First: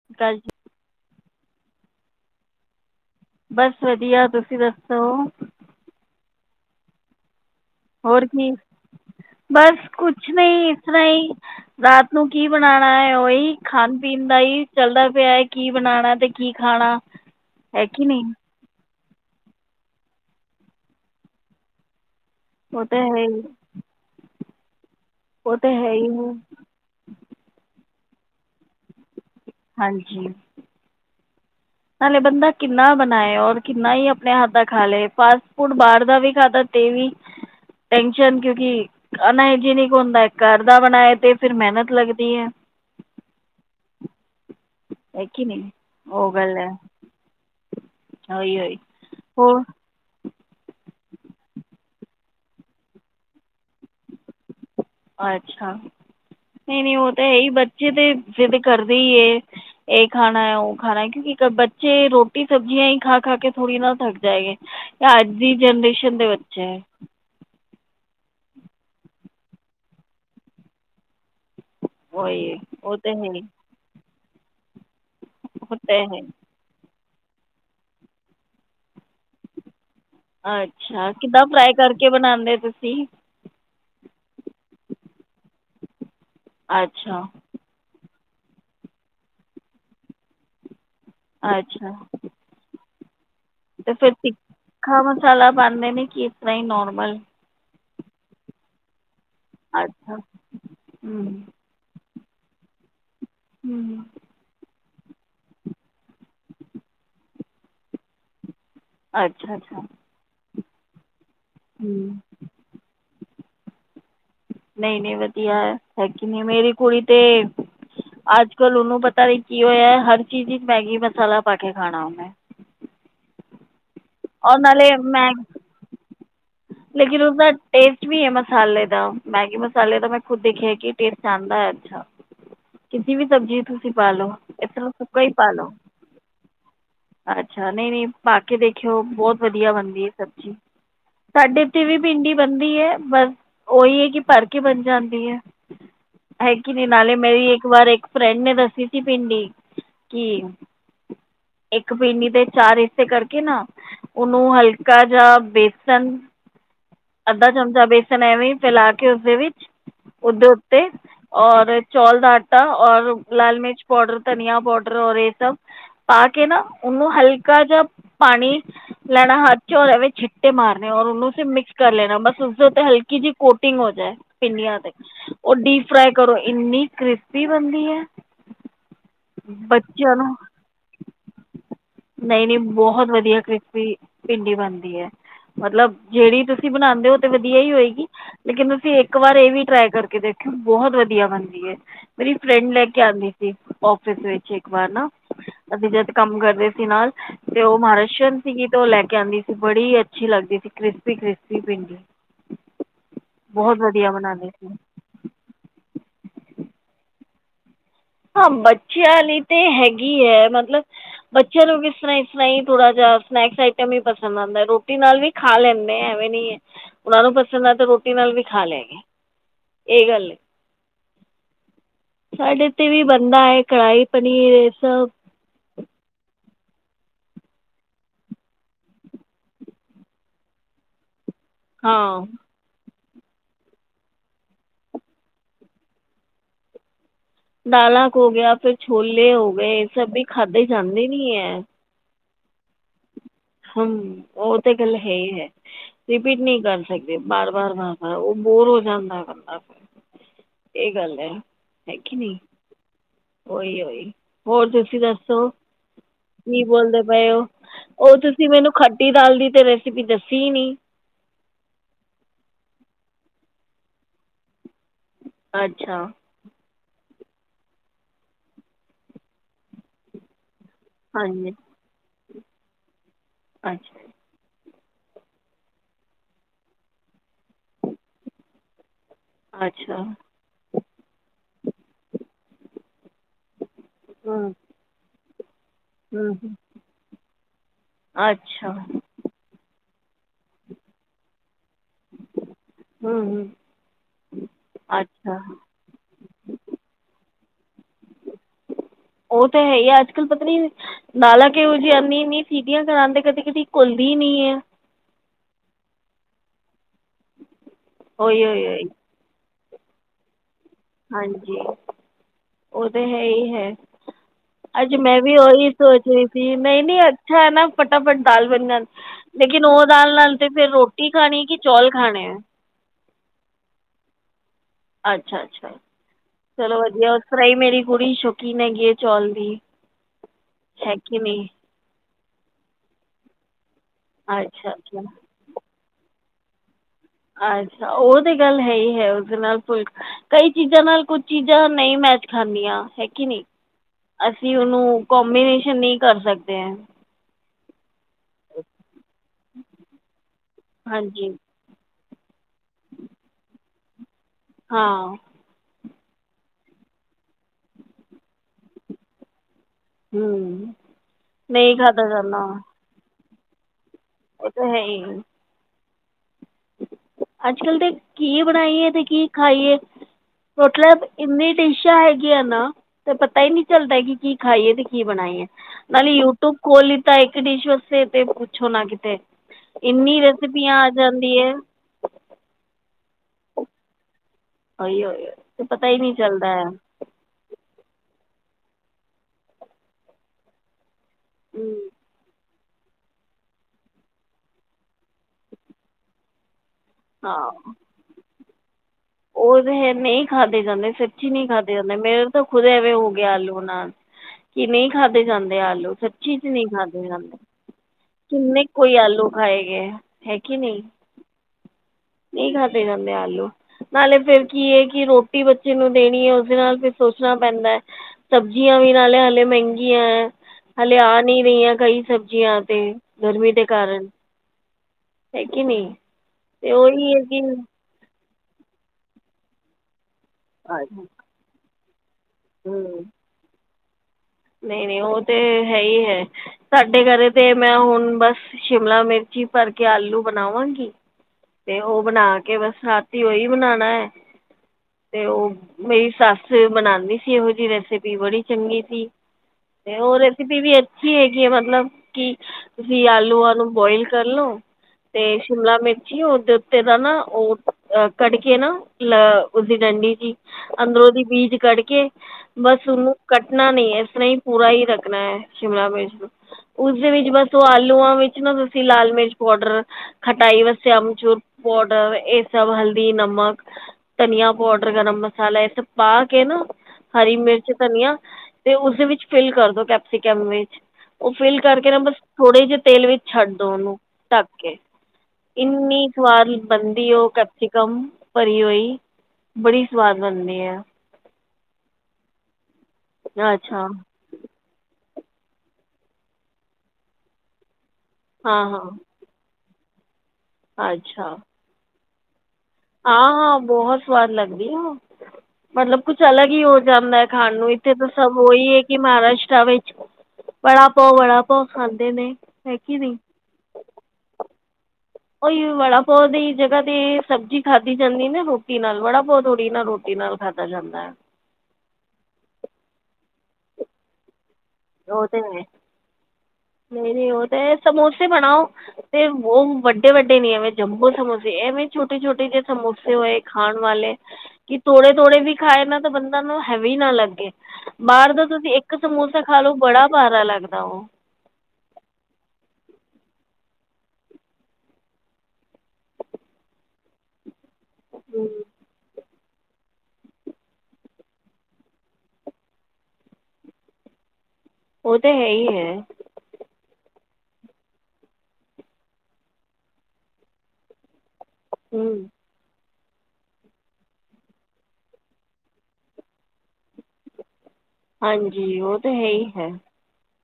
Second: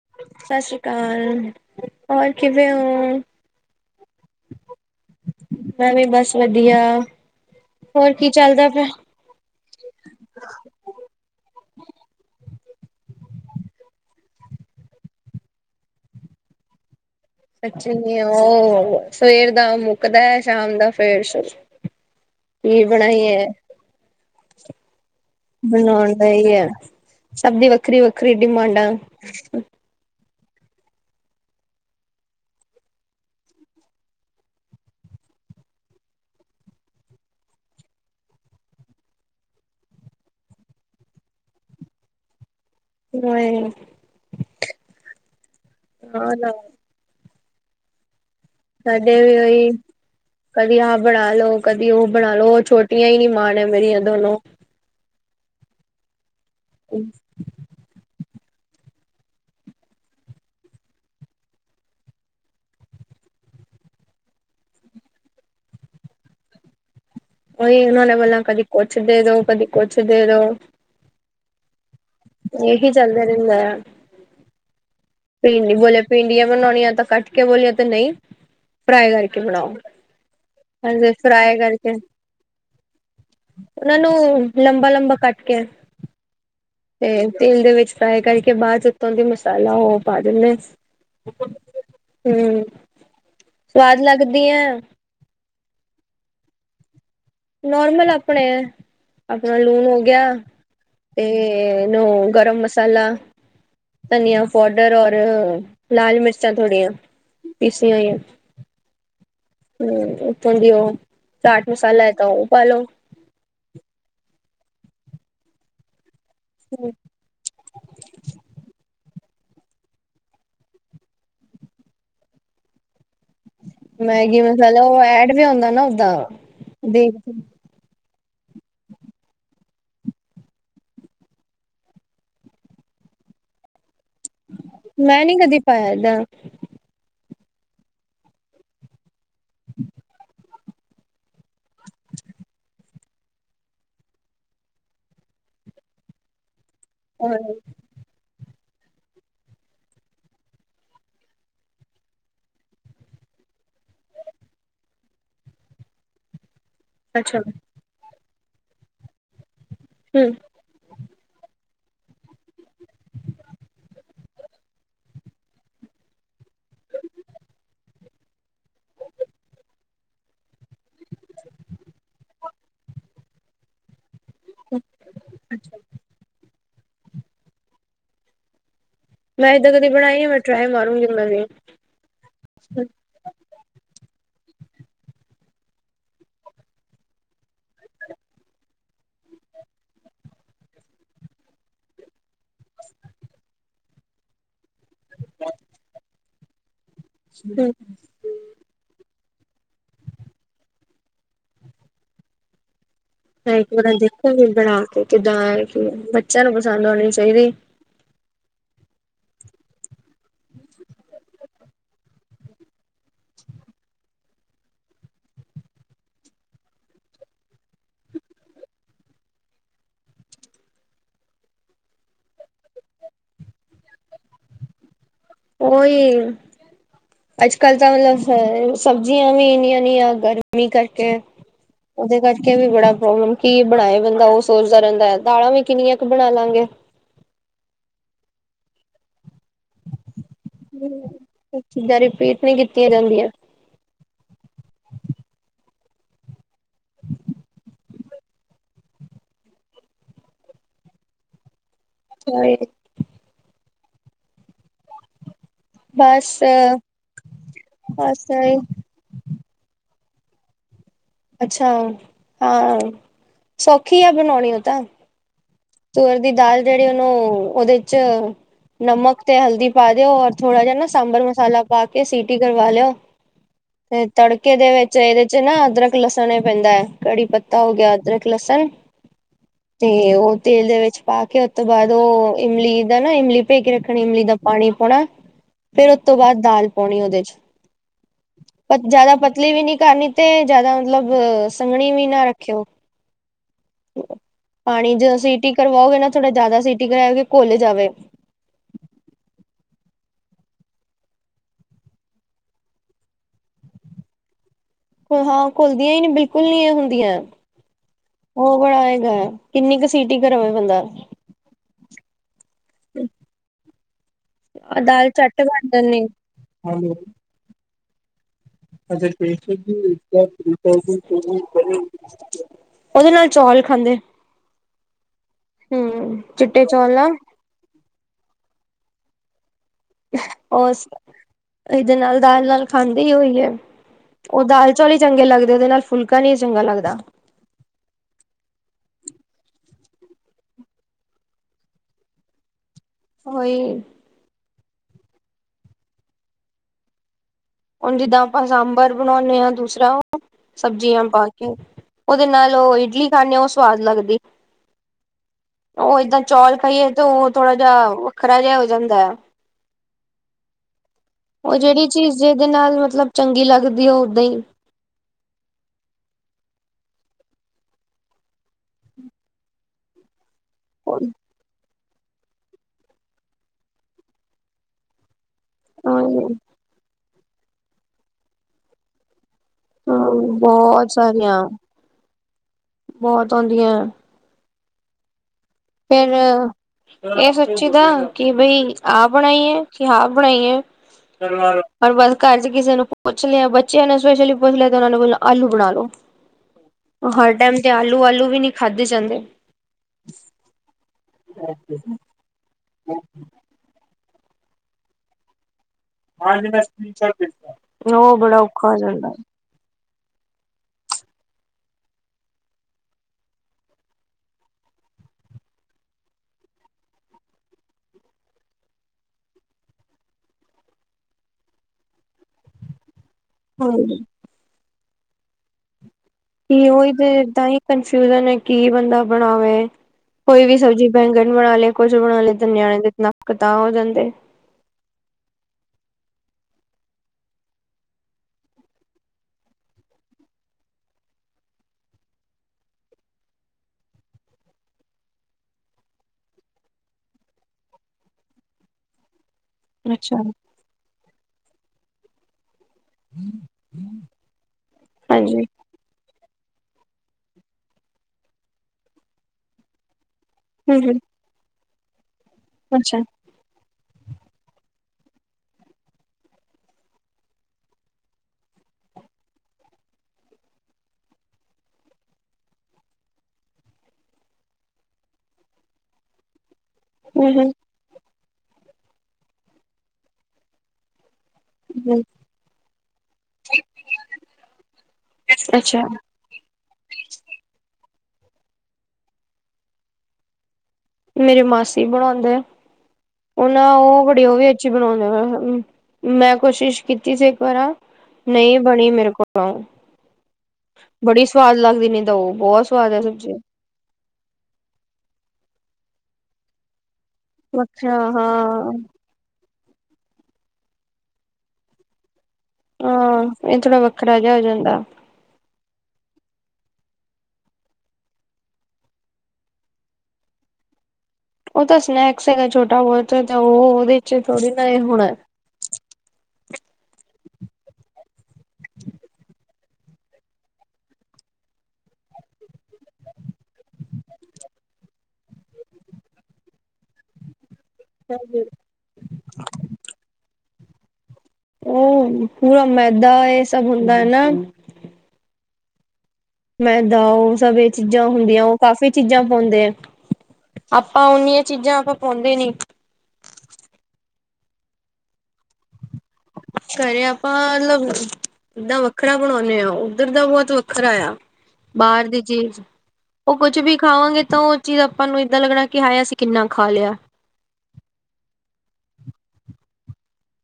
[unintelligible] [unintelligible] ਸਤਿ ਸ਼੍ਰੀ ਅਕਾਲ ਹੋਰ ਕਿਵੇਂ ਹੋ? ਬਸ, ਵਧੀਆ ਤੁਸੀਂ ਦੱਸੋ। ਮੈਂ ਵੀ ਬਸ ਵਧੀਆ। ਹੋਰ ਕੀ ਬਸ ਕੁਛ ਨਹੀਂ ਇਸ ਤਰਾਂ ਹੀ। ਰਾਤ ਨੂੰ ਕੀ ਬਣਾਉਣਾ ਹੈ ਉਹੀ ਖਾਣ ਪੀਣ ਦਾ ਹੀ ਚਲਦਾ ਪਿਆ ਹੈ ਕੀ ਬਣਾਉਣਾ ਤੇ ਕੀ ਖਾਣਾ ਹੈ ਅੱਚ ਕਿ ਨੀ ਨਹੀਂ ਉਹ ਸਵੇਰ ਦਾ ਮੁੱਕਦਾ ਏ, ਸ਼ਾਮ ਦਾ ਫੇਰ ਸ਼ੁਰੂ ਕੀ ਉਹ ਤਾਂ ਹੈ ਹੀ ਬਣਾਈਏ। ਉਹ ਤਾਂ ਹੈ ਹੀ ਬਣਾਉਣ ਦਾ ਏ ਹੈ, ਸਭ ਦੀ ਵੱਖਰੀ ਵੱਖਰੀ ਡਿਮਾਂਡਾਂ ਹਾਂਜੀ। ਨਾਲੇ ਬੰਦਾ ਕਿੰਨਾ ਬਣਾਏ, ਔਰ ਕਿੰਨਾ ਹੀ ਆਪਣੇ ਹੱਥ ਦਾ ਖਾ ਲਏ, ਫਾਸਟ ਫੂਡ ਬਾਹਰ ਦਾ ਵੀ ਖਾ ਤੇ ਵੀ, ਟੈਂਸ਼ਨ ਕਿਉਂਕਿ ਖਾਣਾ ਹਾਈਜੈਨਿਕ ਹੁੰਦਾ ਏ, ਘਰ ਦਾ ਬਣਾਏ ਤੇ ਫਿਰ ਮਿਹਨਤ ਲੱਗਦੀ ਹੈ। ਓਏ। ਹੈਕੇ ਨੀ, ਉਹ ਗੱਲ ਹੈ। ਉਹੀ ਉਹੀ ਸਾਡੇ ਵੀ ਹੋਰ ਉਹੀ ਕਦੀ ਆਹ ਬਣਾ ਲੋ, ਕਦੀ ਉਹ ਬਣਾ ਲੋ ਉਹ ਛੋਟੀਆਂ ਹੀ ਨੀ ਮਾਨ ਹੈ ਮੇਰੀਆਂ ਦੋਨੋ। ਅੱਛਾ ਨਹੀਂ, ਨਹੀਂ ਉਹ ਤਾਂ ਹੈ ਹੀ ਬੱਚੇ ਤੇ ਜਿੱਦ ਕਰਦੇ ਹੀ ਏ। ਇਹ ਖਾਣਾ ਹੈ ਉਹ ਖਾਣਾ ਹੈ ਕਿਉਂਕਿ ਬੱਚੇ ਰੋਟੀ ਸਬਜ਼ੀਆਂ ਹੀ ਖਾ ਖਾ ਕੇ ਥੋੜ੍ਹੀ ਨਾ ਥਕ ਜਾਏਗੇ। ਏ ਅੱਜ ਦੀ ਜਨਰੇਸ਼ਨ ਦੇ ਬੱਚੇ ਹੈ। ਉਹੀ ਉਹਨਾਂ ਨੇ ਬੋਲਾਂ ਕਦੀ ਕੁਛ ਦੇ ਦੋ ਕਦੀ ਕੁਛ ਦੇ ਦੋ। ਉਹੀ ਹੈ ਇਹੀ ਉਹ ਤਾਂ ਚੱਲਦਾ ਹੈ ਹੀ ਰਹਿੰਦਾ ਆ, ਉਹ ਪਿੰਡੀ ਤਾਂ ਬੋਲਿਆ ਹੈ ਹੀ। ਪਿੰਡੀਆਂ ਬਣੋਣੀਆਂ ਤਾਂ ਕੱਟ ਕੇ ਬੋਲੀਏ ਤੇ ਨਹੀਂ ਫਰਾਈ ਕਰਕੇ ਬਣਾਓ। ਅੱਛਾ, ਕਿੱਦਾਂ ਫਰਾਈ ਕਰਕੇ ਬਣਾਉਦੇ ਤੁਸੀਂ? ਉਹਨਾਂ ਨੂੰ ਲੰਬਾ ਲੰਬਾ ਕੱਟ ਕੇ। ਤੇ ਅੱਛਾ ਤੇਲ ਦੇ ਵਿੱਚ ਫਰਾਈ ਕਰਕੇ ਬਾਅਦ ਚ ਉਤੋਂ ਦੀ ਮਸਾਲਾ ਉਹ ਪਾ ਦਿੰਦੇ ਹਾਂ ਅੱਛਾ ਹਮ ਅਤੇ ਸਵਾਦ ਫਿਰ ਲੱਗਦੀ ਹੈ ਤਿੱਖਾ ਮਸਾਲਾ ਪਾਉਂਦੇ ਨਹੀਂ ਇਸ ਤਰ੍ਹਾਂ ਹੀ ਨੋਰਮਲ ਨੋਰਮਲ ਆਪਣੇ ਆਪਣਾ ਲੂਣ ਅੱਛਾ ਹੋਗਿਆ ਹੂੰ ਤੇ ਨੂੰ ਗਰਮ ਮਸਾਲਾ ਹਮ ਧਨੀਆ ਪੋਡਰ ਔਰ ਲਾਲ ਮਿਰਚਾਂ ਥੋੜੀਆਂ ਪੀਸੀਆਂ ਹੋਈਆਂ ਅੱਛਾ ਅੱਛਾ ਹਮ ਉਤੋਂ ਦੀ ਓਹ ਚਾਟ ਮਸਾਲਾ ਹੈ ਹੂੰ ਤਾ ਉਹ ਪਾਲੋ ਨਹੀਂ ਨਹੀਂ ਵਧੀਆ ਹੈ [unintelligible] ਨਹੀਂ ਮੇਰੀ ਕੁੜੀ ਤੇ ਅੱਜ ਕਲ ਉਹਨੂੰ ਪਤਾ ਵੀ ਕੀ ਹੋਇਆ ਹਰ ਚੀਜ਼ [unintelligible] ਮੈਗੀ ਮਸਾਲਾ ਪਾ ਕੇ ਖਾਣਾ ਉਹਨੇ ਮੈਗੀ ਔਰ ਮਸਾਲਾ ਨਾਲੇ ਉਹ ਮੈਂ ਐਡ ਵੀ [unintelligible] ਨਾ ਓਦਾਂ ਲੇਕਿਨ ਦੇਖ [unintelligible] ਟੇਸਟ ਵੀ ਹੈ ਮਸਾਲੇ ਦਾ ਮੈਗੀ ਮਸਾਲੇ ਦਾ ਮੈਂ ਖੁਦ ਦੇਖਿਆ ਕਿ ਟੇਸਟ ਆਂਦਾ ਹੈ ਅੱਛਾ ਕਿਸੀ ਵੀ ਸਬਜ਼ੀ ਤੁਸੀਂ ਪਾਲੋ ਇਸ ਤਰ੍ਹਾਂ ਸੁੱਕਾ ਹੀ ਪਾਲੋ [unintelligible] ਹੈਗਾ ਅੱਛਾ ਨਹੀਂ ਨਹੀਂ ਪਾ ਕੇ ਦੇਖਿਓ ਬਹੁਤ ਵਧੀਆ ਬਣਦੀ ਹੈ ਸਬਜ਼ੀ ਸਾਡੇ ਐਤੇ ਵੀ ਭਿੰਡੀ ਬਣਦੀ ਹੈ ਬਸ ਉਹੀ ਹੈ ਕਿ ਭਰ ਕੇ ਬਣ ਜਾਂਦੀ ਹੈ ਹੈ ਕਿ ਨਹੀ ਨਾਲੇ ਔਰ ਮੇਰੀ ਇੱਕ ਵਾਰ ਇੱਕ ਫਰੈਂਡ ਨੇ ਦੱਸੀ ਸੀ ਪਿੰਡੀ ਕਿ ਇੱਕ ਭਿੰਡੀ ਦੇ ਚਾਰ ਹਿੱਸੇ ਕਰਕੇ ਨਾ ਉਹਨੂੰ ਹਲਕਾ ਜਾਂ ਬੇਸਨ ਅੱਛਾ ਅੱਧਾ ਚਮੱਚਾ ਬੇਸਨ ਐਵੇਂ ਫੈਲਾ ਕੇ ਉਸਦੇ ਵਿੱਚ ਹੂੰ ਦੇ ਉਤੇ ਔਰ ਚੌਲ ਦਾ ਆਟਾ ਔਰ ਲਾਲ ਮਿਰਚ ਪਾਊਡਰ ਧਨੀਆਂ ਪਾਊਡਰ ਔਰ ਇਹ ਸਭ ਪਾ ਕੇ ਨਾ ਉਹਨੂੰ ਹਲਕਾ ਜਾ ਪਾਣੀ ਲੈਣਾ ਹੱਥ ਚ ਔਰ ਐਵੇਂ ਛਿੱਟੇ ਮਾਰਨੇ ਔਰ ਉਹਨੂੰ ਮਿਕਸ ਕਰ ਲੈਣਾ ਬਸ ਉਸਦੇ ਉਤੇ ਹਲਕੀ ਜਿਹੀ ਕੋਟਿੰਗ ਹੋ ਜਾਏ ਭਿੰਡੀਆਂ ਤੇ ਉਹ ਡੀਪ ਫਰਾਈ ਕਰੋ ਇੰਨੀ ਕ੍ਰਿਸਪੀ ਬਣਦੀ ਹੈ ਮੈਂ ਇੱਦਾਂ ਕਦੀ ਬੱਚਿਆਂ ਬਣਾਈ ਹੈ ਨੂੰ ਮੈਂ ਟਰਾਈ ਮਾਰੂਂਗੀ ਮੈਂ ਵੀ ਨਹੀਂ ਨਹੀਂ ਬਹੁਤ ਵਧੀਆ ਕ੍ਰਿਸਪੀ ਪਿੰਡੀ ਬਣਦੀ ਹੈ ਮਤਲਬ ਜਿਹੜੀ ਤੁਸੀਂ ਬਣਾਉਂਦੇ ਹੋ ਤੇ ਵਧੀਆ ਹੀ ਹੋਏਗੀ ਲੇਕਿਨ ਤੁਸੀਂ ਇੱਕ ਵਾਰ ਇਹ ਵੀ ਟਰਾਈ ਕਰਕੇ ਦੇਖਿਓ ਬਹੁਤ ਵਧੀਆ ਬਣਦੀ ਹੈ ਮੇਰੀ ਫਰੈਂਡ ਲੈ ਕੇ ਆਉਂਦੀ ਸੀ ਔਫਿਸ ਵਿੱਚ ਇੱਕ ਵਾਰ ਨਾ [inaudible] ਅਸੀ ਜਦ ਕੰਮ ਕਰਦੇ ਸੀ ਨਾਲ ਤੇ ਹੂੰ ਉਹ ਮਾਰਸ਼ਲ [unintelligible] ਸੀਗੀ ਤੇ ਉਹ ਲੈ ਕੇ ਆਉਂਦੀ ਸੀ ਬੜੀ ਅੱਛੀ ਲੱਗਦੀ ਸੀ ਕ੍ਰਿਸਪੀ ਕ੍ਰਿਸਪੀ ਪਿੰਡੀ ਮੈਂ ਇੱਕ ਵਾਰੀ ਦੇਖੁਗੀ ਵੀ ਬਣਾ ਕੇ ਕਿੱਦਾਂ ਹੈ ਕੀ ਬੱਚਿਆਂ ਨੂੰ ਪਸੰਦ ਆਉਣੀ ਚਾਹੀਦੀ ਹਾਂ ਬੱਚਿਆਂ ਲਈ ਤੇ ਹੈਗੀ ਹੈ ਮਤਲਬ ਬੱਚਿਆਂ ਨੂੰ ਵੀ ਡੀਪ ਫਰਾਈ [unintelligible] ਨਹੀ ਥੋੜਾ ਜਿਹਾ ਸਨੈਕਸ ਆਈਟਮ ਹੀ ਪਸੰਦ ਆਉਂਦਾ ਰੋਟੀ ਨਾਲ ਵੀ ਖਾ ਲੈਂਦੇ ਐਵੇਂ ਨੀ ਹੈ ਉਹਨਾਂ ਨੂੰ ਪਸੰਦ ਆ ਤੇ ਰੋਟੀ ਨਾਲ ਵੀ ਖਾ ਲੈਗੇ ਇਹ ਗੱਲ ਏ ਸਾਡੇ ਇਥੇ ਵੀ ਬਣਦਾ ਹੈ ਕੜਾਹੀ ਪਨੀਰ ਇਹ ਸਭ ਉਹ ਹੀ ਅੱਜ ਕੱਲ ਤਾਂ ਮਤਲੱਬ ਸਬਜ਼ੀਆਂ ਵੀ ਇੰਨੀਆਂ ਨਹੀਂ ਆ ਗਰਮੀਂ ਕਰਕੇ ਉਹਦੇ ਹਾਂ ਕਰਕੇ ਇਹ ਵੀ ਬੜਾ ਪ੍ਰੋਬਲਮ ਕੀ ਬਣਾਏ ਬੰਦਾ ਉਹ ਸੋਚਦਾ ਰਹਿੰਦਾ ਹੈ ਦਾਲਾਂ ਵੀ ਕਿੰਨੀਆਂ ਕੁ ਬਣਾ ਲਾਂਗੇ ਦਾਲਾਂ ਹੋ ਗਿਆ ਫਿਰ ਛੋਲੇ ਹੋ ਗਏ ਇਹ ਸਭ ਵੀ ਖਾਧੇ ਜਾਂਦੇ ਨੀ ਹੈ ਚੀਜ਼ਾਂ ਰਿਪੀਟ ਨਹੀਂ ਕੀਤੀਆਂ ਜਾਂਦੀਆਂ ਹੁਣ ਉਹ ਤੇ ਗੱਲ ਹੈ ਹੀ ਹੈ ਰਿਪੀਟ ਨਹੀਂ ਕਰ ਸਕਦੇ ਬਾਰ ਬਾਰ ਉਹ ਬੋਰ ਹੋ ਜਾਂਦਾ ਬੰਦਾ ਫਿਰ ਇਹ ਗੱਲ ਹੈ। ਹੈ ਕਿ ਨੀ ਉਹੀ ਓਹੀ ਹੋਰ ਤੁਸੀਂ ਦੱਸੋ ਬਸ ਕੀ ਬੋਲਦੇ ਪਏ ਹੋ ਉਹ ਬਸ ਤੁ ਖੱਟੀ ਦਾਲ ਦੀ ਤੇ ਰੈਸਿਪੀ ਦੱਸੀ ਨੀਂ। ਅੱਛਾ ਹਾਂ ਸੌਖੀ ਆ ਬਣਾਉਣੀ ਉਹ ਤਾਂ। ਅੱਛਾ ਚੋਲ ਦੀ ਦਾਲ। ਜਿਹੜੇ ਉਹਨੂੰ ਉਹਦੇ ਚ ਨਮਕ ਤੇ ਹਲਦੀ ਪਾ ਦਿਓ ਔਰ ਥੋੜਾ ਜਿਹਾ ਨਾ। ਸਾਂਬਰ ਹਾਂਜੀ ਮਸਾਲਾ ਪਾ ਕੇ ਸੀਟੀ ਮਰਵਾ ਲਿਉ। ਅੱਛਾ। ਤੇ ਤੜਕੇ ਦੇ ਵਿੱਚ ਇਹਦੇ ਚ ਨਾ ਅਦੱਰਕ ਲਸਣ ਇਹ ਪੈਂਦਾ ਹੈ ਕੜੀ ਪੱਤਾ ਹੋ ਗਿਆ ਅਦੱਰਕ ਲਸਣ। ਤੇ ਅੱਛਾ। ਉਹ ਤੇਲ ਦੇ ਵਿੱਚ ਪਾ ਕੇ ਉਸ ਤੋਂ ਬਾਅਦ ਉਹ ਇਮਲੀ ਦਾ ਨਾ ਇਮਲੀ ਭੇ ਕੇ ਰੱਖਣਾ ਇਮਲੀ ਦਾ ਹੂੰ ਪਾਣੀ ਪਾਉਣਾ। ਫਿਰ ਉ ਤੋਂ ਹੂੰ ਬਾਅਦ ਹੂੰ, ਦਾਲ ਪਾਉਣੀ ਉਹਦੇ ਚੱ ਅੱਛਾ ਪਰ ਜ਼ਿਆਦਾ ਪਤਲੀ ਵੀ ਨਹੀਂ ਕਰਨੀ। ਤੇ ਜ਼ਿਆਦਾ ਮਤਲੱਬ ਸੰਘਣੀ ਵੀ ਨਾ ਰੱਖਿਓ। ਹੂੰ ਹੂੰ ਪਾਣੀ ਚੱ ਅਸੀਂ। ਅੱਛਾ ਕਰਵਾਓਗੇ ਨਾ ਥੋੜ੍ਹਾ ਜ਼ਿਆਦਾ ਸਿਟੀ ਕਰਾ ਕੇ ਘੁੱਲ ਜਾਵੇ। ਉਹ ਤਾਂ ਹੈ ਹੀ ਅੱਜ ਕੱਲ ਪਤਾ ਨੀ ਦਾਲਾ ਕਿਉ ਜਿਹੀ ਆਂਦੀ ਨੇ ਸੀਟੀਆਂ ਕਰਾਂਦੇ ਕਦੇ ਕਦੇ ਘੁੱਲਦੀ ਨੀ ਹੈ। ਹਾਂ ਘੁੱਲਦੀਆਂ ਹੀ ਨਹੀਂ ਬਿਲਕੁੱਲ ਨੀ ਇਹ ਹੁੰਦੀਆਂ ਉਹੀ ਹੋ ਉਹੀ ਬੜਾ ਉਹੀ ਹੈਗਾ ਹੈ। ਕਿੰਨੀ ਕੁ ਸੀਟੀ ਕਰਾਵੇ ਬੰਦਾ। ਹਾਂਜੀ ਉਹ ਤੇ ਹੈ ਹੀ ਹੈ। ਆਹ ਅੱਜ ਦਾਲ ਮੈਂ ਵੀ ਚੱਟ ਬਣ ਉਹੀ ਸੋਚ ਜਾਂਦੀ ਰਹੀ ਸੀ ਨਹੀਂ ਨਹੀਂ ਅੱਛਾ ਨਾ ਫਟਾਫਟ। ਦਾਲ ਬਣ ਲੇਕਿਨ ਉਹ ਦਾਲ ਨਾਲ ਤੇ ਫੇਿਰ ਰੋਟੀ ਖਾਣੀ ਹੈ ਕਿ ਚੌਲ ਖਾਣੇ ਹੈ। ਉਹਦੇ ਨਾਲ ਚੌਲ ਖਾਂਦੇ। ਅੱਛਾ ਅੱਛਾ ਹੂੰ ਚਿੱਟੇ ਚਲੋ ਚੌਲ ਵਧੀਆ ਨਾਲ ਉਸ ਤਰ੍ਹਾਂ ਹੀ ਮੇਰੀ ਕੁੜੀ ਸ਼ੌਕੀਨ ਹੈਗੀ ਹੈ ਚੌਲ ਦੀ। ਹੈ ਕਿ ਨਹੀਂ ਇਹਦੇ ਨਾਲ ਦਾਲ ਨਾਲ ਖਾਂਦੀ ਹੀ ਹੋਈ ਹੈ। ਉਹ ਅੱਛਾ ਦਾਲ ਚੌਲ ਹੀ ਅੱਛਾ ਚੰਗੇ ਲੱਗਦੇ ਉਹਦੇ ਨਾਲ ਫੁਲਕਾ ਨੀ ਚੰਗਾ ਲੱਗਦਾ। ਅੱਛਾ ਉਹ ਤੇ ਗੱਲ ਹੈ ਹੀ ਹੈ ਉਸਦੇ ਨਾਲ ਭੁਲ ਕਈ ਚੀਜ਼ਾਂ ਨਾਲ ਕੁੱਝ ਚੀਜ਼ਾਂ ਨਹੀਂ ਮੈਂਚ ਖਾਂਨੀਆਂ। ਕਿ ਨਹੀਂ ਉਹੀ ਅਸੀਂ ਉਹਨੂੰ ਕੌਮੀਨਸ਼ੀਓਂ ਨਹੀਂ ਕਰ ਸਕਦੇ ਹੈ। ਹੁਣ ਜਿੱਦਾਂ ਆਪਾਂ ਸਾਂਬਰ ਬਣਾਉਂਨੇ ਹਾਂ ਦੂਸਰਾ ਉਹ ਸਬਜ਼ੀਆਂ ਪਾ ਹਾਂਜੀ ਕੇ। ਉਹਦੇ ਨਾਲ ਉਹ ਇਡਲੀ ਖਾਂਦੇ ਉਹ ਸਵਾਦ ਲੱਗਦੀ। ਹਾਂ। ਉਹ ਏਦਾਂ ਚੌਲ ਖਾਈਏ ਤੇ ਉਹ ਥੋੜਾ ਜਿਹਾ ਵੱਖਰਾ ਜਿਹਾ ਹੋ ਜਾਂਦਾ ਹੈ। ਹੁੰ ਨਹੀਂ ਖਾਧਾ ਜਾਂਦਾ। ਮਤਲੱਬ ਚੰਗੀ ਲੱਗਦੀ ਉੱਦਾਂ ਹੀ। ਇਹ ਤਾ ਹੈਏ। [unintelligible] ਅੱਜ ਕੱਲ ਤੇ ਕੀ ਬਣਾਈਏ ਤੇ ਕੀ ਖਾਈਏ ਮਤਲੱਬ ਇੰਨੀ। ਡਿਸ਼ਾਂ ਹੈਗੀਆਂ ਨਾ ਤੇ ਪਤਾ ਹੀ ਨਹੀਂ ਚੱਲਦਾ ਕਿ ਕੀ ਖਾਈਏ ਤੇ ਕੀ ਬਣਾਈਏ। ਨਾਲ ਯੋਊ ਟੂਬ ਕੋੋਲ ਤਾਂ ਇੱਕ ਡਿਸ਼ ਵਾਸਤੇ ਤੇ ਪੁੱਛੋਂ ਨਾ ਕਿਤੇ। ਇੰਨੀ ਰੈਸਪੀਆਂ ਆ ਬਹੁਤ ਜਾਂਦੀ ਸਾਰੀਆਂ ਹੈ। ਬਹੁਤ ਆਉਂਦੀਆਂ ਹੇ। ਆ ਆ। ਫਿਰ ਇਹ ਸੋਚੀ ਦਾ ਕਿ ਬਈ ਆਪ ਬਣਾਈ ਹੈ ਕਿ ਆਪ ਬਣਾਈ ਹੈ। ਹਮ, ਰ ਬਸ ਘਰ ਚ ਕਿਸੇ ਨੂੰ ਪੁੱਛ ਲਿਆ ਬੱਚਿਆਂ ਨੂੰ ਸਪੈਸ਼ਲੀ ਪੁੱਛ ਲਿਆ ਤੇ ਉਹਨਾ ਨੇ ਬੋਲਣਾ ਆਲੂ ਬਣਾ ਲੋੋ। ਹਰ ਟਾਈਮ ਦੇ ਹਾਂ ਆਲੂ ਆਲੂ ਵੀ ਨਹੀਂੀ ਖਾਧੇ ਜਾਂਦੇ। ਉਹ ਨਹੀਂ ਖਾਦੇ ਜਾਂਦੇ ਸਚੀ ਨਹੀਂ ਖਾਦੇ ਜਾਂਦੇ ਮੇਰ। ਤਾਂ ਖੁਦ ਐਵੇਂ ਹੋ ਗਿਆ ਆਲੂ ਨਾਲ ਕੀ ਨਹੀਂ ਖਾਧੇ ਜਾਂਦੇ ਆਲੂ। ਸੱਚੀ ਚ ਨਹੀਂ ਖਾਦੇ ਜਾਂਦੇ ਉਹ ਬੜਾ ਕਿੰਨੇ ਔਖਾ ਹੋ ਕੋਈ ਜਾਂਦਾ ਆਲੂ ਖਾਏ ਗਏ ਹੈ ਕੇ ਨਹੀਂ ਨਹੀਂ ਖਾਦੇ ਜਾਂਦੇ ਆਲੂ। ਨਾਲੇ ਫੇਰ ਕੀ ਏ, ਕਿ ਰ੍ਹੋਟੀ ਬੱਚੇ ਨੂੰ ਦੇਣੀ ਏ, ਉਸਦੇ ਨਾਲ ਫਿਰ ਸੋਚਣਾ ਪੈਂਦਾ ਸਬਜ਼ੀਆਂ ਵੀ ਨਾਲੇ ਹਲੇ ਮਹਿੰਗੀਆਂ ਐ, ਹਲੇ ਆ ਨਹੀਂ ਰਹੀਆਂ ਕਈ ਸਬਜ਼ੀਆਂ ਤੇ। ਗਰਮੀ ਦੇ ਕਾਰਨ, ਹੈ ਕਿ ਨਹੀਂ। ਕੀ ਅਤੇ ਓਹੀ ਤੇ, ਉਹੀ ਹੈ ਕਿ ਤਾਂਈ ਪੰ ਕੰਨਫਉਜਨ ਏ ਕੀ ਬੰਦਾ ਬਣਾਵੇ, ਕੋਈ ਵੀ ਸਬਜ਼ੀ ਬੈਂਗਣ ਬਣਾਲੇ, ਕੁਛ ਬਣਾਲੇ ਨਿਆਣੇ ਤੇ ਇਤਨਾ ਕਤਾ ਹੋ ਜਾਂਦੇ। ਨਹੀਂ-ਨਹੀਂ, ਓਹ ਤੇ, ਹੈਹੀ ਹੈ। ਸਾਡੇ ਘਰੇ ਤੇ, ਮੈਂ ਹੁਣ ਬਸ ਸ਼ਿਮਲਾ ਮਿਰਚੀ, ਭਰਕੇ ਆਲੂ ਬਣਾਵਾਂਗੀ। ਤੇ ਉਹ ਬਣਾਕੇ ਬਸ, ਰਾਤੀ ਓਹੀ ਬਣਾਣਾ ਹੈ। ਤੇ ਉਹ, ਮੇਰੀ ਸੱਸ ਬਣਾਂਦੀ ਸੀ, ਇਹੋ ਜਿਹੀ ਰੈਸਿਪੀ ਬੜੀ ਚੰਗੀ ਸੀ। ਤੇ ਅੱਛਾ ਉਹ, ਰੈਸਿਪੀ ਵੀ ਅੱਛੀ ਹੇਗੀ, ਮਤਲਬ ਕਿ ਤੁਸੀਂ ਆਲੂਆਂ ਨੂੰ ਬੌਈਲ ਕਰਲੋ, ਤੇ ਹਾਂਜੀ ਸ਼ਿਮਲਾ ਮਿਰਚੀ ਓਸਦੇ ਉੱਤੇ ਦਾ ਨਾ, ਉਹ ਕਢਕੇ ਨਾ, ਲ ਉਸਦੀ ਡੰਡੀ ਜੀ ਹਮ ਹਮ ਅੰਦਰੋਂ ਦੀ ਬੀਜ ਕੱਢਕੇ ਬਸ ਅੱਛਾ ਉਹਨੂੰ ਕੱਟਣਾ ਨੀ ਏ, ਇਸ ਤਰ੍ਹਾਂ ਹੀ ਪੂਰਾ ਹੀ ਰੱਖਣਾ ਹੈ, ਸ਼ਿਮਲਾ ਮਿਰਚ ਨੂੰ। ਉਸਦੇ ਵਿੱਚ ਬਸ ਉਹ ਆਲੂਆਂ ਵਿੱਚ ਨਾ, ਤੁਸੀਂ ਲਾਲ ਮਿਰਚ ਪਾਊਡਰ ਖਟਾਈ ਵਾਸਤੇ ਅਮਚੂਰ ਪੋਡਰ ਇਹ ਸਭ, ਹਲਦੀ,, ਨਮਕ ਧਨੀਆ ਪੋਡਰ, ਗਰਮ ਮਸਾਲਾ ਇਹ ਸਭ ਪਾਕੇ ਨਾ ਹਰੀ ਹਮ ਮਿਰਚ, ਧਨੀਆ ਤੇ ਉਸਦੇ ਵਿੱਚ ਫਿਲ ਕਰਦੋ ਕੈਪਸੀਕਮ ਵਿੱਚ। ਉਹ ਫਿਲ ਕਰਕੇ ਨਾ ਹਮ ਬਸ, ਥੋੜੇ ਜਿਹੇ ਤੇਲ ਵਿੱਚ ਛੱਡਦੋ ਉਹਨੂੰ, ਢੱਕ ਕੇ, ਅੱਛਾ ਇੰਨੀ ਸਵਾਦ ਬਨਦੀ ਉਹ ਕੈਪਸੀਿਕਮ, ਭਰੀ ਹੋਈ, ਬੜੀ ਸਵਾਦ ਬਣਦੀ ਐ। ਮੇਰੀ ਮਾਸੀ ਬਣਾਉਂਦੇ, ਉਹ ਨਾ ਅੱਛਾ ਉਹ ਉਹ ਵੀ ਅੱਛੀ ਬਣਾਉਂਦੇ ਹ ''ਮੈਂ ਕੋਸ਼ਿਸ਼ ਕੀਤੀ ਸੀ ਇੱਕ ਵਾਰਾ ਨਹੀਂ ਹਾਂ ਬਣੀ ਹਾਂ ਮੇਰੇ ਕੋਲੋਂ, ਬੜੀ ਸਵਾਦ ਲੱਗਦੀ ਨਹੀਂ ਤਾ ਉਹ, ਬਹੁਤ ਸਵਾਦ ਹੈ ਸਬਜ਼ੀ ਹਾਂ-ਹਾਂ, ਬਹੁਤ ਸਵਾਦ ਲੱਗਦੀ ਆ, ਮਤਲਬ ਕੁਛ ਅਲੱਗ ਹੀ ਹੋ ਜਾਂਦਾ ਖਾਣ ਨੂੰ ਵੀ ਵੱਖਰਾ ਤੋਂ, ਸਭ ਉਹੀ ਹਾਂ ਏ, ਕਿ ਮਹਾਰਾਸ਼ਟਰਾ ਵਿੱਚ। ਬੜਾ-ਪਾਓ, ਵੜਾ-ਪਾਓ ਖਾਂਦੇ ਨੇ, ਹੈ ਕੀ ਨਹੀਂ? ਹਾਂ ਇਹ ਥੋੜਾ ਵੱਖਰਾ ਜਿਹਾ ਹੋ ਜਾਂਦਾ। ਓਹੀ ਵੜਾ-ਪਾਓ ਦੀ ਜਗ੍ਹਾ ਤੇ ਸਬਜ਼ੀ ਖਾਧੀ ਜਾਂਦੀ ਨਾ ਰ੍ਹੋਟੀ ਨਾਲ, ਵੜਾ-ਪਾਵ ਥੋੜੀ ਨਾ ਰ੍ਹੋ ਸਬਜੀ ਨਾਲ ਖਾਧਾ ਜਾਂਦਾ। ਉਹ ਤਾਂ ਸਨੈਕਸ ਹੈਗਾ ਛੋਟਾ ਬਹੁਤ, ਜਾਂ, ਉਹ ਉਹਦੇ'ਚ ਥੋੜੀ ਨਾ, ਏ ਹੋਣਾ। ਤੇ [unintelligible] ਨਹੀਂ-ਨਹੀ ਉਹਦੇ, ਸਮੋਸੇ ਬਣਾਓ। ਤੇ, ਉਹ ਵੱਡੇ-ਵੱਡੇ ਨੀ ਐਵੇਂ ਜੰਬੋ ਸਮੋਸੇ, ਐਵੇਂ ਛੋਟੇ-ਛੋਟੇ ਜਿਹੇ ਸਮੋਸੇ ਹੋਏ। ਖਾਣ ਵਾਲੇ, ਕਿ ਤੋੜੇ-ਤੋੜੇ ਵੀ ਖਾਏ ਨਾ, ਤਾਂ ਬੰਦਾ ਨਾ ਹੈਵੀ ਨਾ ਲੱਗੇ। ਬਾਹਰ ਦਾ ਤੁਸੀਂ ਇੱਕ ਸਮੋਸਾ ਖਾਲੋ, ਬੜਾ ਭਾਰਾ ਲੱਗਦਾ ਉਹ। ਉਂਹ, ਪੂਰਾ ਮੈਦਾ ਇਹ ਸਭ ਹੁੰਦਾ ਹੈ, ਨਾ। ਮੈਦਾ ਉਹ ਸਭ, ਇਹ ਚੀਜ਼ਾਂ ਹੁੰਦੀਆਂ ਹੂੰ, ਉਹ ਕਾਫੀ ਚੀਜ਼ਾਂ ਪਾਉਂਦੇਨ, ਆਪਾਂ ਓਨੀਆਂ ਚੀਜ਼ਾਂ ਆਪਾਂ ਪਾਉਂਦੇ ਨੀ। ਉਹ ਤਾ, ਹੈਹੀ ਹੈ। ਗਏ ਆਪਾਂ, ਲਬ ਏਦਾਂ ਵੱਖਰਾ ਬਣਾਉਂਨੇ ਆ, ਉੱਧਰ ਦਾ ਬਹੁਤ ਵੱਖਰਾ ਯਾ, ਬਾਹਰ ਦੀ ਹੂੰ, ਚੀਜ਼ ਉਹ ਕੁਝ ਵੀ ਖਾਵਾਂਗੇ ਤਾਂ ਉਹ ਚੀਜ਼ ਆਪਾਂ ਨੂੰ ਇੱਦਾਂ ਲੱਗਣਾ ਕਿ, ਹਾਏ ਅਸੀਂ ਕਿੰਨਾ ਖਾਲਿਆ। ਹਾਂਜੀ, ਉਹ ਤਾ ਹੈਹੀ ਹੈ।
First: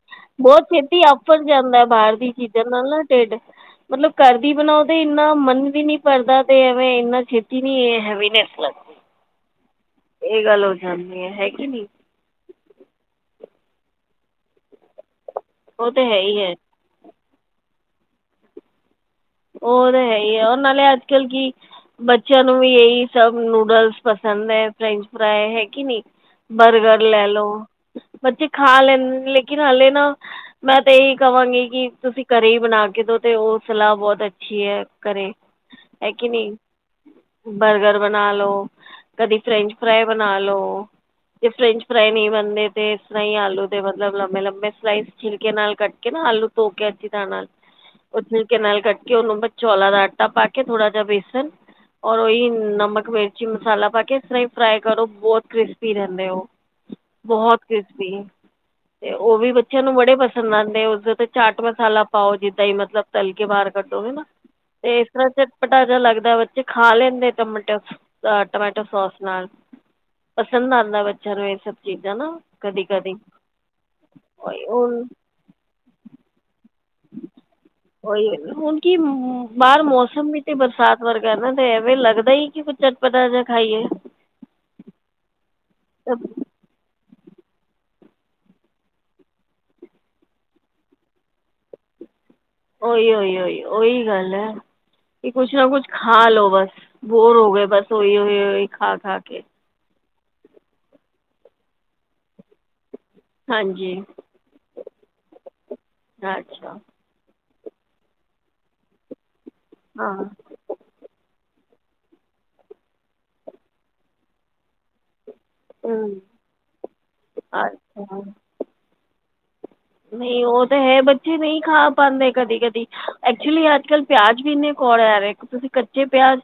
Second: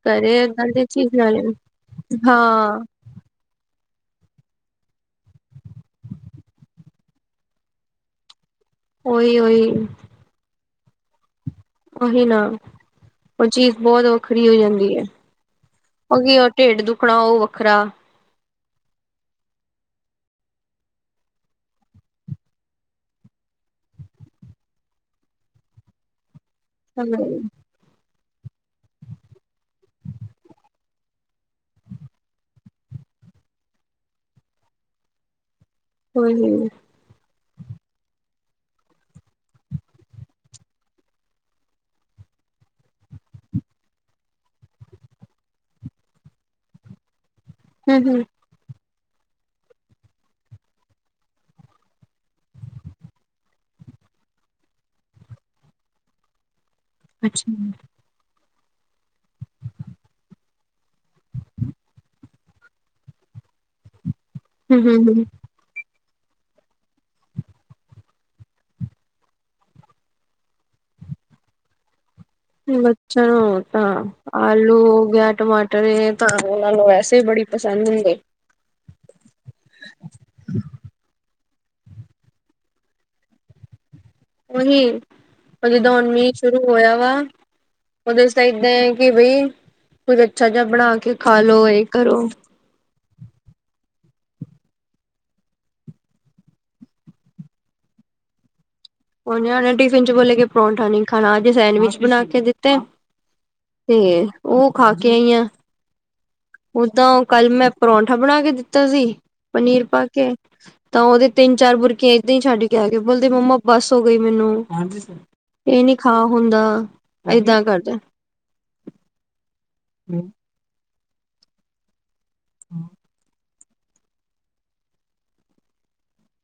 ਘਰੇ ਬਹੁਤ ਏਦਾਂ ਦੀ ਛੇਤੀ ਚੀਜ਼ ਨਾਲ ਅੱਫਰ ਜਾਂਦਾ, ਬਾਹਰ ਦੀ ਚੀਜ਼ਾਂ ਹਾਂ ਨਾਲ ਨਾ ਢਿੱਡ। ਮਤਲਬ ਘਰਦੀ ਬਣਾਓ, ਤੇ ਇੰਨਾ ਮਨ ਵੀ ਨੀ ਭਰਦਾ ਤੇ, ਐਵੇਂ ਇੰਨਾ ਛੇਤੀ ਨੀ ਹੈਵੀ ਨੀ ਹੁੰਦਾ। ਓਈ, ਓਈ। ਇਹ ਗੱਲ ਹੋ ਜਾਂਦੀ ਏ, ਹੈ ਕਿ ਨਹੀਂ। ਓਹੀ ਨਾ, ਉਹ ਚੀਜ਼ ਬਹੁਤ ਵੱਖਰੀ ਹੋ ਜਾਂਦੀ ਏ। ਤਾਂ ਹੈ ਉਹ ਕੀ ਹੀ ਉਹ, ਹੈ ਢਿੱਡ ਦੁੱਖਣਾ, ਉਹ ਵੱਖਰਾ। ਉਹ ਤਾਂ ਹੈ, ਉਹ ਨਾਲੇ ਅੱਜ- ਕੱਲ ਕੀ ਬੱਚਿਆਂ ਨੂੰ ਵੀ ਇਹੀ ਸਭ ਨੂਡਲਸ ਪਸੰਦ ਹੈ ਫਰੈਂਚ ਫਰਾਈ ਹੈ ਕਿ ਨਹੀਂ ਬਰਗਰ ਹਮ ਲੈ ਲਓ, ਬੱਚੇ ਖਾ ਲੈਂਦੇ ਲੇਕਿਨ ਹਾਲੇ ਨਾ ਮੈਂ ਤੇ ਇਹੀ ਕਹਾਂਗੀ, ਕਿ ਤੁਸੀਂ ਘਰੇ ਹੀ ਬਣਾ ਕੇ ਦੋ ਤੇ ਉਹ ਸਲਾਹ ਬਹੁਤ ਅੱਛੀ ਹੈ ਘਰੇ, ਹੈ ਕਿ ਨਹੀਂ ਹਮ ਬਰਗਰ ਬਣਾ ਲੋ, ਕਦੀ ਫਰੈਂਚ ਫ੍ਰਾਈ ਬਣਾ ਲੋ ਜੇ ਫਰੈਂਚ ਫਰਾਈ ਨਹੀਂ ਬਣਦੇ ਤੇ ਇਸ ਤਰ੍ਹਾਂ ਹੀ ਆਲੂ ਦੇ ਮਤਲਬ ਲੰਮੇ ਲੰਬੇ ਸਲਾਈਸ ਛਿਲਕੇ ਨਾਲ ਕੱਟ ਕੇ ਨਾ ਆਲੂ ਧੋ ਕੇ ਅੱਛੀ ਤਰਾਂ ਨਾਲ, ਉਹ ਛਿਲਕੇ ਨਾਲ ਕੱਟ ਕਿ ਉਹਨੂੰ ਮੈਂ ਚੌਲਾ ਦਾ ਆਟਾ ਪਾ ਕੇ ਥੋੜਾ ਜਿਹਾ ਬੇਸਣ ਔਰ ਉਹੀ ਨਮਕ, ਮਿਰਚੀ ਮਸਾਲਾ ਪਾ ਕੇ ਇਸ ਤਰ੍ਹਾਂ ਹੀ ਫਰਾਈ ਕਰੋ ਬਹੁਤ ਕ੍ਰਿਸਪੀ ਰਹਿੰਦੇ ਉਹ ਅੱਛਾ ਬਹੁਤ ਹਮ ਕਿਰਸਪੀ ਤੇ ਉਹ ਵੀ ਬੱਚਿਆਂ ਨੂੰ ਬੜੇ ਪਸੰਦ ਆਉਂਦੇ ਉਸਦੇ ਤੇ ਚਾਟ ਮਸਾਲਾ ਪਾਓ ਜਿੱਦਾਂ ਹੀ ਮਤਲਬ ਤਲ ਕੇ ਬਾਹਰ ਕੱਢੋ ਵੀ ਨਾ, ਤੇ ਇਸ ਹਮ ਤਰ੍ਹਾਂ ਹਮ 'ਚ ਪਟਾਜ਼ਾ ਲੱਗਦਾ, ਬੱਚੇ ਖਾ ਲੈਂਦੇ ਟਮਾਟੋ, ਟਮਾਟੋ ਸੋਸ ਨਾਲ ਪਸੰਦ ਆਉਂਦਾ ਬੱਚਿਆਂ ਨੂੰ ਇਹ ਸਭ ਚੀਜ਼ਾਂ ਨਾ ਕਦੀ ਕਦੀ ਬੱਚਿਆਂ ਨੂੰ ਤਾਂ ਉਹੀ ਆਲੂ ਹੁਣ ਹੋ ਗਿਆ ਟਮਾਟਰ ਇਹ ਤਾਂ ਉਹਨਾਂ ਨੂੰ ਵੈਸੇ ਬੜੀ ਪਸੰਦ ਹੁੰਦੇ ਉਹੀ, ਹੁਣ ਕੀ ਬਾਹਰ ਮੌਸਮ ਵੀ ਤੇ ਬਰਸਾਤ ਵਰਗਾ ਨਾ ਐਵੇਂ ਲੱਗਦਾ ਹੀ ਕਿ ਕੁੱਝ ਚਟਪਟਾ ਜਾਂ ਖਾਈਏ ਉਹੀ ਹੁਣ ਜਿਦਾਣ ਤਾਂ ਮੀਂਹ ਸ਼ੁਰੂ ਹੋਇਆ ਵਾ ਉਹਦੇ 'ਚ ਤਾਂ ਏਦਾਂ ਹੈ ਕਿ ਬਈ, ਕੁਝ ਅੱਛਾ ਜਿਹਾ ਬਣਾ ਕੇ ਖਾਲੋ, ਇਹ ਕਰੋ ਓਹੀ ਓਹੀ ਓਹੀ ਉਹੀ ਗੱਲ ਹੈ ਕੀ ਕੁੱਛ ਨਾ ਕੁੱਛ ਖਾ ਲੋ ਬਸ ਬੋਰ ਹੋ ਗਏ ਬਸ ਓਹੀ-ਓਹੀ-ਓਹੀ ਖਾ ਖਾ ਕੇ ਉੰਝ ਇਹਨੇ ਟਿਫਿਨ ਚ ਬੋਲੇ ਕੇ ਪਰੌਂਠਾ ਨੀ ਖਾਣਾ, ਅੱਜ ਸੈਂਡਵਿਚ ਬਣਾ ਕੇ ਦਿੱਤੇ। ਤੇ ਹਾਂਜੀ ਏ, ਓ ਖਾਕੇ ਆਈ ਆਂ। [inaudible] ਤਾਂ ਓ ਕੱਲ ਮੈਂ ਪਰੌਂਠਾ ਬਣਾ ਕੇ ਦਿੱਤਾ ਸੀ, ਪਨੀਰ ਪਾ ਹਾਂ ਕੇ। ਤਾਂ ਓਹਦੇ ਤਿੰਨ- ਚਾਰ ਬੁਰਕੀਆਂ ਏਦਾਂ ਈ ਛੱਡ ਕੇ ਆ ਕੇ ਬੋਲਦੇ ਮੰਮਾ ਬੱਸ ਹੋ ਗਈ ਮੈਨੂੰ। ਇਹ ਨੀ ਖਾ ਹੁੰਦਾ, ਏਦਾਂ ਕਰਦਾ। ਅੱਛਾ ਨਹੀ ਓ ਤਾਂ ਹੈ, ਬੱਚੇ ਨਹੀ ਖਾ ਪਾਂਦੇ ਕਦੀ-ਕਦੀ ਐਕਚੁਲੀ ਅੱਜ ਕੱਲ ਪਿਆਜ ਵੀ ਇੰਨੇ ਕੋੜੇ ਆ ਰਹੇ, ਤੁਸੀਂ ਕੱਚੇ ਪਿਆਜ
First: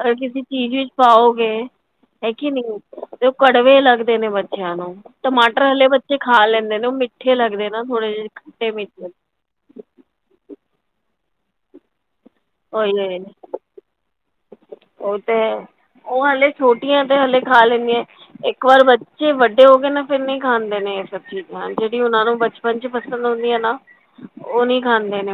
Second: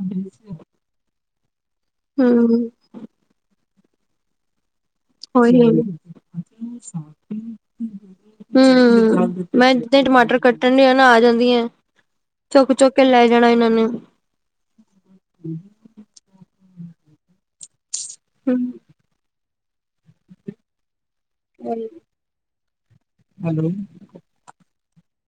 ਅਗਰ ਕਿਸੇ ਚੀਜ਼ ਵਿੱਚ ਪਾਓਗੇ ਹੈਗੀ ਨੀ, ਹੂੰ ਤੇ ਉਹ ਕੜਵੇ ਲੱਗਦੇ ਨੇ ਬੱਚਿਆਂ ਨੂੰ ਉਹੀ ਟਮਾਟਰ ਹਲੇ ਹੂੰ ਬੱਚੇ ਖਾ ਲੈਂਦੇ ਨੇ, ਉਹ ਮਿੱਠੇ ਲੱਗਦੇ ਨਾ ਥੋੜੇ ਜਿਹੇ, ਖੱਟੇ -ਮੀਠੇ ਮੈਂ ਜਿੱਦਾਂ ਟਮਾਟਰ ਕੱਟਣ ਡ ਆ ਨਾ ਆ ਜਾਂਦੀਆਂ ਚੁੱਕ ਉਹੀ -ਚੁੱਕ ਕੇ ਲੈ ਉਹੀ ਜਾਣਾ ਇਹਨਾਂ ਨੇ ਉਹ ਤੇ ਹੈ, ਉਹ ਹਲੇੇ ਛੋਟੀਆਂ ਤੇ ਹਲੇੇ ਖਾ ਲੈਂਦੀਆਂ, ਇੱਕ ਵਾਰ ਹੂੰ ਬ ਜੇ ਵੱਡੇ ਹੋ ਗਏ ਨਾ, ਫਿਰ ਨਹੀਂ ਖਾਂਦੇ ਨੇ ਇਹ ਸਭ ਚੀਜ਼ ਜਿਹੜੀ ਉਹਨਾ ਨੂੰ ਬਚਪਨ 'ਚ ਪਸੰਦ ਹੁੰਦੀ ਆ ਨਾ, ਉਹ ਨਹੀਂ ਖਾਂਦੇ ਨੇ ਉਹ